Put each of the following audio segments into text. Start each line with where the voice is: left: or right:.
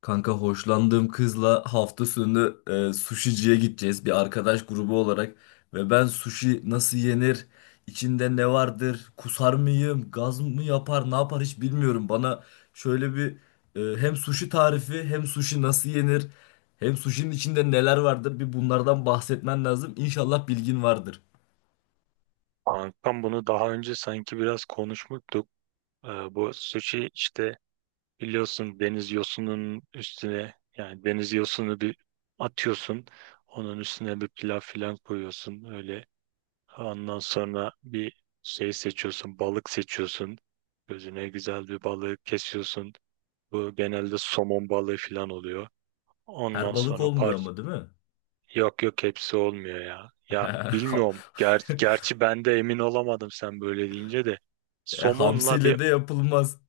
left: Kanka hoşlandığım kızla hafta sonu sushi'ciye gideceğiz bir arkadaş grubu olarak ve ben sushi nasıl yenir, içinde ne vardır, kusar mıyım, gaz mı yapar, ne yapar hiç bilmiyorum. Bana şöyle bir hem sushi tarifi, hem sushi nasıl yenir, hem sushi'nin içinde neler vardır bir bunlardan bahsetmen lazım. İnşallah bilgin vardır.
right: Kankam bunu daha önce sanki biraz konuşmuştuk. Ee, Bu sushi işte biliyorsun deniz yosunun üstüne, yani deniz yosunu bir atıyorsun. Onun üstüne bir pilav filan koyuyorsun öyle. Ondan sonra bir şey seçiyorsun, balık seçiyorsun. Gözüne güzel bir balığı kesiyorsun. Bu genelde somon balığı filan oluyor. Ondan
left: Her balık
right: sonra
left: olmuyor ama değil mi?
right: yok yok, hepsi olmuyor ya. Ya bilmiyorum. Ger gerçi ben de emin olamadım sen böyle deyince de.
left: E,
right: Somonla bir
left: hamsiyle de yapılmaz.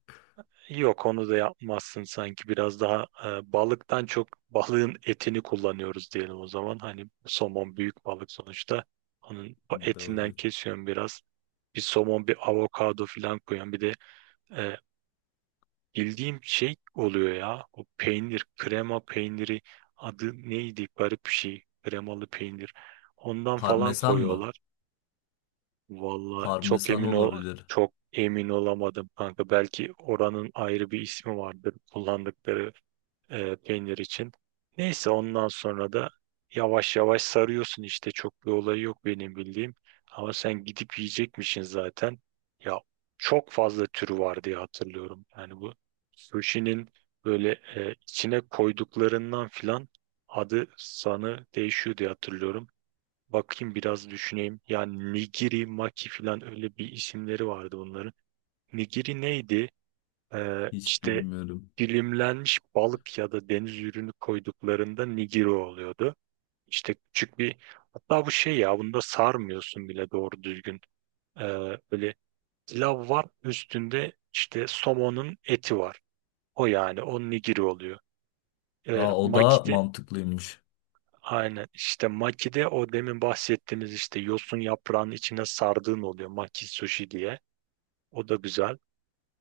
right: Yok, onu da yapmazsın sanki. Biraz daha balıktan çok balığın etini kullanıyoruz diyelim o zaman. Hani somon büyük balık sonuçta. Onun etinden
left: Doğru.
right: kesiyorum biraz. Bir somon, bir avokado falan koyuyorum. E, Bildiğim şey oluyor ya. O peynir, krema peyniri, adı neydi? Garip bir şey. Kremalı peynir. Ondan falan
left: Parmesan mı?
right: koyuyorlar. Valla çok
left: Parmesan
right: emin ol,
left: olabilir.
right: Çok emin olamadım kanka. Belki oranın ayrı bir ismi vardır kullandıkları peynir için. Neyse, ondan sonra da yavaş yavaş sarıyorsun işte. Çok bir olayı yok benim bildiğim. Ama sen gidip yiyecekmişsin zaten. Ya Çok fazla türü var diye hatırlıyorum. Yani bu sushi'nin böyle içine koyduklarından filan adı sanı değişiyor diye hatırlıyorum. Bakayım, biraz düşüneyim. Yani nigiri, maki filan, öyle bir isimleri vardı bunların. Nigiri neydi?
left: Hiç
right: İşte
left: bilmiyorum.
right: dilimlenmiş balık ya da deniz ürünü koyduklarında nigiro oluyordu. İşte küçük bir Hatta bu şey ya, bunda sarmıyorsun bile doğru düzgün. Böyle pilav var üstünde, işte somonun eti var. O yani o nigiri oluyor.
left: Aa, o da
right: Makide
left: mantıklıymış.
right: Aynen, işte makide o demin bahsettiğimiz işte yosun yaprağının içine sardığın oluyor, maki sushi diye. O da güzel.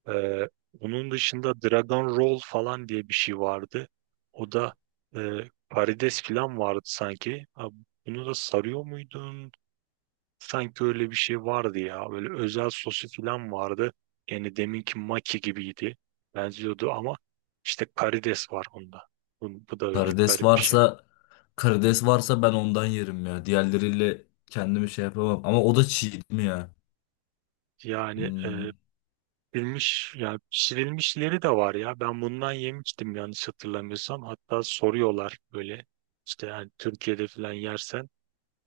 right: Ee, Onun dışında Dragon Roll falan diye bir şey vardı. O da e, karides falan vardı sanki. Ha, bunu da sarıyor muydun? Sanki öyle bir şey vardı ya. Böyle özel sosu falan vardı. Yani deminki maki gibiydi. Benziyordu ama işte karides var onda. Bu da öyle
left: Karides
right: garip bir şey.
left: varsa karides varsa ben ondan yerim ya. Diğerleriyle kendimi şey yapamam. Ama o da çiğ değil mi ya?
right: Yani e,
left: Hmm.
right: Pişirilmiş, ya pişirilmişleri de var ya. Ben bundan yemiştim yanlış hatırlamıyorsam. Hatta soruyorlar böyle, işte yani Türkiye'de falan yersen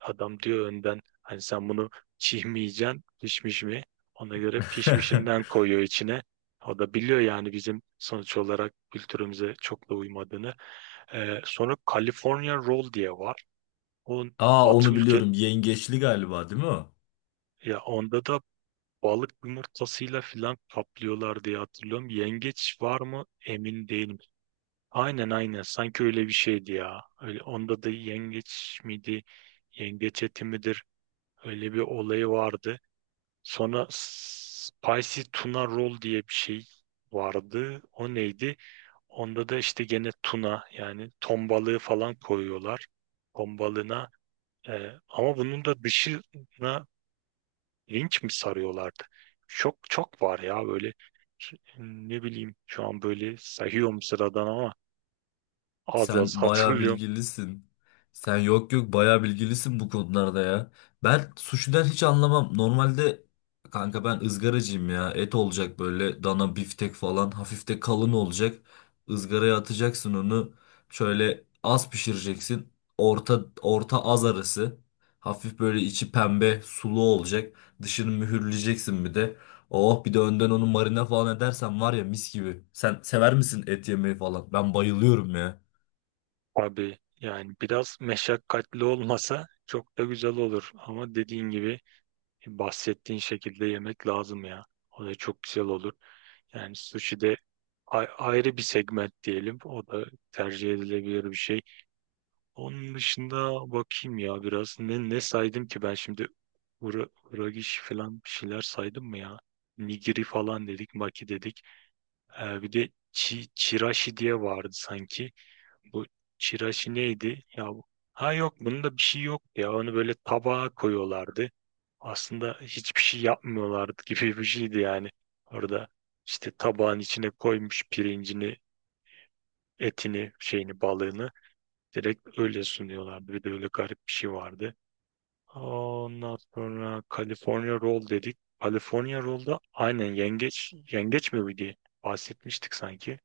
right: adam diyor önden, hani sen bunu çiğ mi yiyeceksin, pişmiş mi? Ona göre pişmişinden koyuyor içine. O da biliyor yani bizim sonuç olarak kültürümüze çok da uymadığını. Sonra California Roll diye var. O
left: Aa,
right: batı
left: onu
right: ülke
left: biliyorum. Yengeçli galiba değil mi o?
right: Ya onda da balık yumurtasıyla filan kaplıyorlar diye hatırlıyorum. Yengeç var mı emin değilim. Aynen aynen, sanki öyle bir şeydi ya. Öyle, onda da yengeç miydi? Yengeç eti midir? Öyle bir olayı vardı. Sonra spicy tuna roll diye bir şey vardı. O neydi? Onda da işte gene tuna, yani ton balığı falan koyuyorlar. Ton balığına ama bunun da dışına linç mi sarıyorlardı? Çok çok var ya böyle, ne bileyim şu an böyle sayıyorum sıradan ama az
left: Sen
right: az
left: bayağı
right: hatırlıyorum.
left: bilgilisin. Sen yok yok bayağı bilgilisin bu konularda ya. Ben suşiden hiç anlamam. Normalde kanka ben ızgaracıyım ya. Et olacak böyle dana biftek falan hafif de kalın olacak. Izgaraya atacaksın onu. Şöyle az pişireceksin. Orta orta az arası. Hafif böyle içi pembe sulu olacak. Dışını mühürleyeceksin bir de. Oh, bir de önden onu marine falan edersen var ya mis gibi. Sen sever misin et yemeyi falan? Ben bayılıyorum ya.
right: Abi yani biraz meşakkatli olmasa çok da güzel olur. Ama dediğin gibi bahsettiğin şekilde yemek lazım ya. O da çok güzel olur. Yani sushi de ayrı bir segment diyelim. O da tercih edilebilir bir şey. Onun dışında bakayım ya biraz. Ne saydım ki ben şimdi? Ura, Uragishi falan bir şeyler saydım mı ya? Nigiri falan dedik, maki dedik. Bir de chirashi diye vardı sanki. Bu çiraşi neydi? Ha yok, bunda bir şey yok ya. Onu böyle tabağa koyuyorlardı. Aslında hiçbir şey yapmıyorlardı gibi bir şeydi yani. Orada işte tabağın içine koymuş pirincini, etini, şeyini, balığını, direkt öyle sunuyorlardı. Bir de öyle garip bir şey vardı. Ondan sonra California Roll dedik. California Roll'da aynen yengeç, yengeç mi bu diye bahsetmiştik sanki.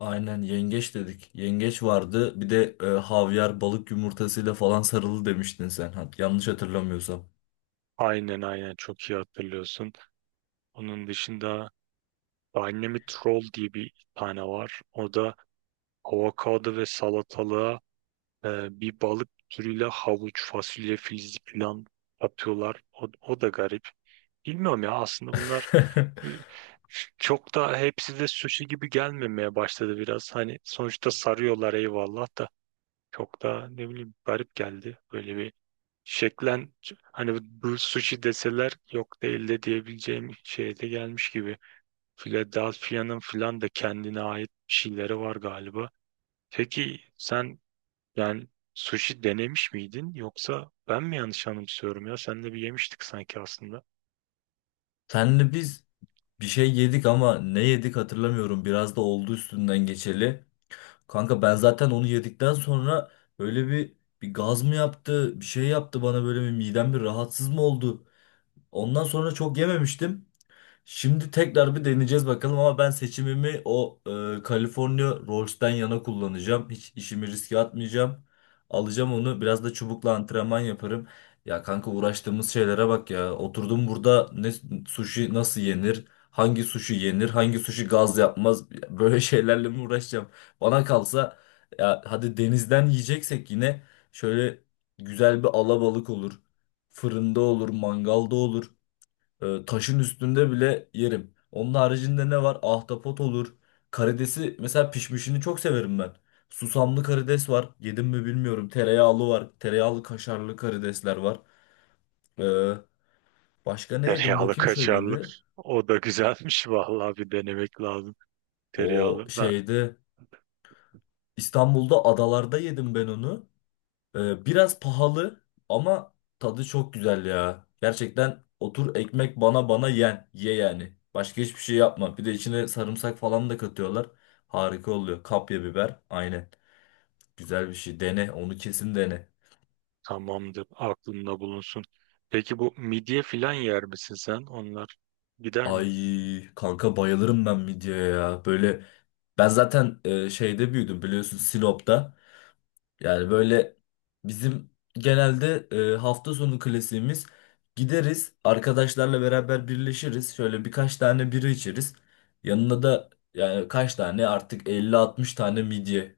left: Aynen yengeç dedik. Yengeç vardı. Bir de havyar balık yumurtasıyla falan sarılı demiştin sen. Ha, yanlış hatırlamıyorsam.
right: Aynen aynen, çok iyi hatırlıyorsun. Onun dışında Dynamite Roll diye bir tane var. O da avokado ve salatalığa bir balık türüyle havuç, fasulye, filizli falan atıyorlar. O da garip. Bilmiyorum ya, aslında bunlar e, çok da, hepsi de sushi gibi gelmemeye başladı biraz. Hani sonuçta sarıyorlar eyvallah da, çok da ne bileyim garip geldi. Böyle bir şeklen, hani bu sushi deseler yok değil de diyebileceğim şeye de gelmiş gibi. Philadelphia'nın filan da kendine ait bir şeyleri var galiba. Peki sen yani sushi denemiş miydin, yoksa ben mi yanlış anımsıyorum ya? Seninle bir yemiştik sanki aslında.
left: Senle biz bir şey yedik ama ne yedik hatırlamıyorum. Biraz da oldu üstünden geçeli. Kanka ben zaten onu yedikten sonra böyle bir gaz mı yaptı, bir şey yaptı bana, böyle bir midem bir rahatsız mı oldu? Ondan sonra çok yememiştim. Şimdi tekrar bir deneyeceğiz bakalım ama ben seçimimi o California Rolls'ten yana kullanacağım. Hiç işimi riske atmayacağım. Alacağım onu. Biraz da çubukla antrenman yaparım. Ya kanka, uğraştığımız şeylere bak ya. Oturdum burada, ne sushi nasıl yenir? Hangi sushi yenir? Hangi sushi gaz yapmaz? Böyle şeylerle mi uğraşacağım? Bana kalsa ya, hadi denizden yiyeceksek yine şöyle güzel bir alabalık olur. Fırında olur, mangalda olur. Taşın üstünde bile yerim. Onun haricinde ne var? Ahtapot olur. Karidesi mesela pişmişini çok severim ben. Susamlı karides var. Yedim mi bilmiyorum. Tereyağlı var. Tereyağlı kaşarlı karidesler var. Ee, Başka ne yedim
right: Tereyağlı
left: bakayım şöyle
right: kaşarlı.
left: bir.
right: O da güzelmiş vallahi, bir denemek lazım.
left: O
right: Tereyağlı. Ben,
left: şeyde, İstanbul'da adalarda yedim ben onu. Biraz pahalı ama tadı çok güzel ya. Gerçekten otur, ekmek bana yen. Ye yani. Başka hiçbir şey yapma. Bir de içine sarımsak falan da katıyorlar. Harika oluyor. Kapya biber. Aynen. Güzel bir şey. Dene. Onu kesin dene.
right: Tamamdır. Aklında bulunsun. Peki bu midye filan yer misin sen? Onlar gider mi?
left: Ay kanka, bayılırım ben midyeye ya. Böyle ben zaten şeyde büyüdüm biliyorsun, Sinop'ta. Yani böyle bizim genelde hafta sonu klasiğimiz, gideriz arkadaşlarla beraber birleşiriz. Şöyle birkaç tane bira içeriz. Yanına da yani kaç tane artık, 50-60 tane midye.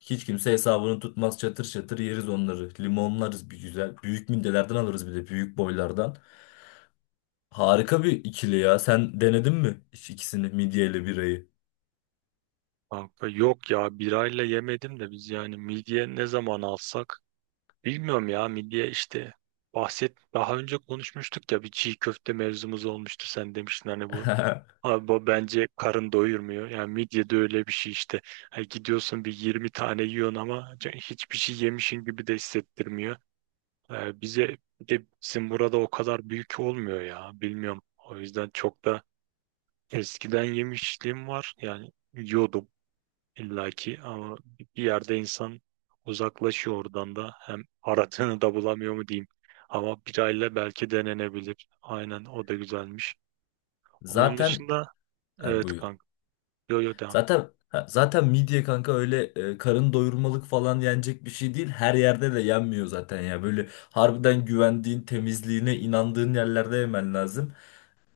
left: Hiç kimse hesabını tutmaz, çatır çatır yeriz onları. Limonlarız bir güzel. Büyük midyelerden alırız, bir de büyük boylardan. Harika bir ikili ya. Sen denedin mi hiç ikisini, midye ile birayı?
right: Kanka yok ya, birayla yemedim de biz yani midye ne zaman alsak bilmiyorum ya, midye işte daha önce konuşmuştuk ya, bir çiğ köfte mevzumuz olmuştu, sen demiştin hani bu abi bu bence karın doyurmuyor, yani midye de öyle bir şey işte. Ha, gidiyorsun bir 20 tane yiyorsun ama hiçbir şey yemişin gibi de hissettirmiyor. Bize Bir de bizim burada o kadar büyük olmuyor ya. Bilmiyorum. O yüzden çok da, eskiden yemişliğim var. Yani yiyordum illaki ama bir yerde insan uzaklaşıyor oradan da. Hem aradığını da bulamıyor mu diyeyim. Ama birayla belki denenebilir. Aynen, o da güzelmiş. Onun
left: Zaten
right: dışında
left: ha,
right: evet
left: buyur.
right: kanka. Yo yo, devam et.
left: Zaten ha, zaten midye kanka öyle karın doyurmalık falan yenecek bir şey değil. Her yerde de yenmiyor zaten ya. Böyle harbiden güvendiğin, temizliğine inandığın yerlerde yemen lazım.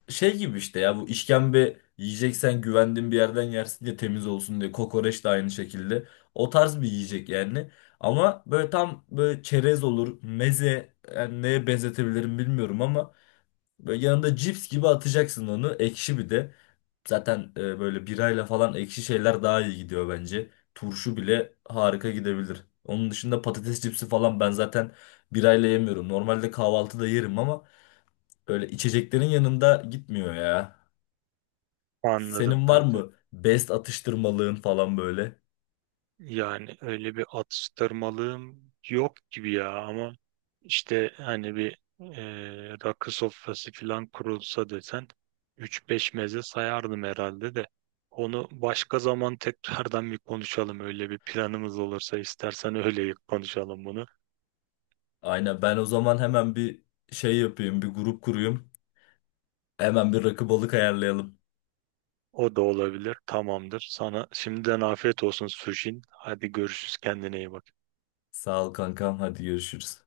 left: Şey gibi işte ya, bu işkembe yiyeceksen güvendiğin bir yerden yersin diye, temiz olsun diye. Kokoreç de aynı şekilde. O tarz bir yiyecek yani. Ama böyle tam böyle çerez olur, meze, yani neye benzetebilirim bilmiyorum ama böyle yanında cips gibi atacaksın onu. Ekşi bir de. Zaten böyle birayla falan ekşi şeyler daha iyi gidiyor bence. Turşu bile harika gidebilir. Onun dışında patates cipsi falan ben zaten birayla yemiyorum. Normalde kahvaltıda yerim ama böyle içeceklerin yanında gitmiyor ya.
right: Anladım
left: Senin var
right: kanka.
left: mı best atıştırmalığın falan böyle?
right: Yani öyle bir atıştırmalığım yok gibi ya ama işte hani bir rakı sofrası falan kurulsa desen üç beş meze sayardım herhalde de, onu başka zaman tekrardan bir konuşalım. Öyle bir planımız olursa istersen öyle konuşalım bunu.
left: Aynen, ben o zaman hemen bir şey yapayım, bir grup kurayım. Hemen bir rakı balık ayarlayalım.
right: O da olabilir, tamamdır. Sana şimdiden afiyet olsun Sujin, hadi görüşürüz, kendine iyi bak.
left: Sağ ol kankam, hadi görüşürüz.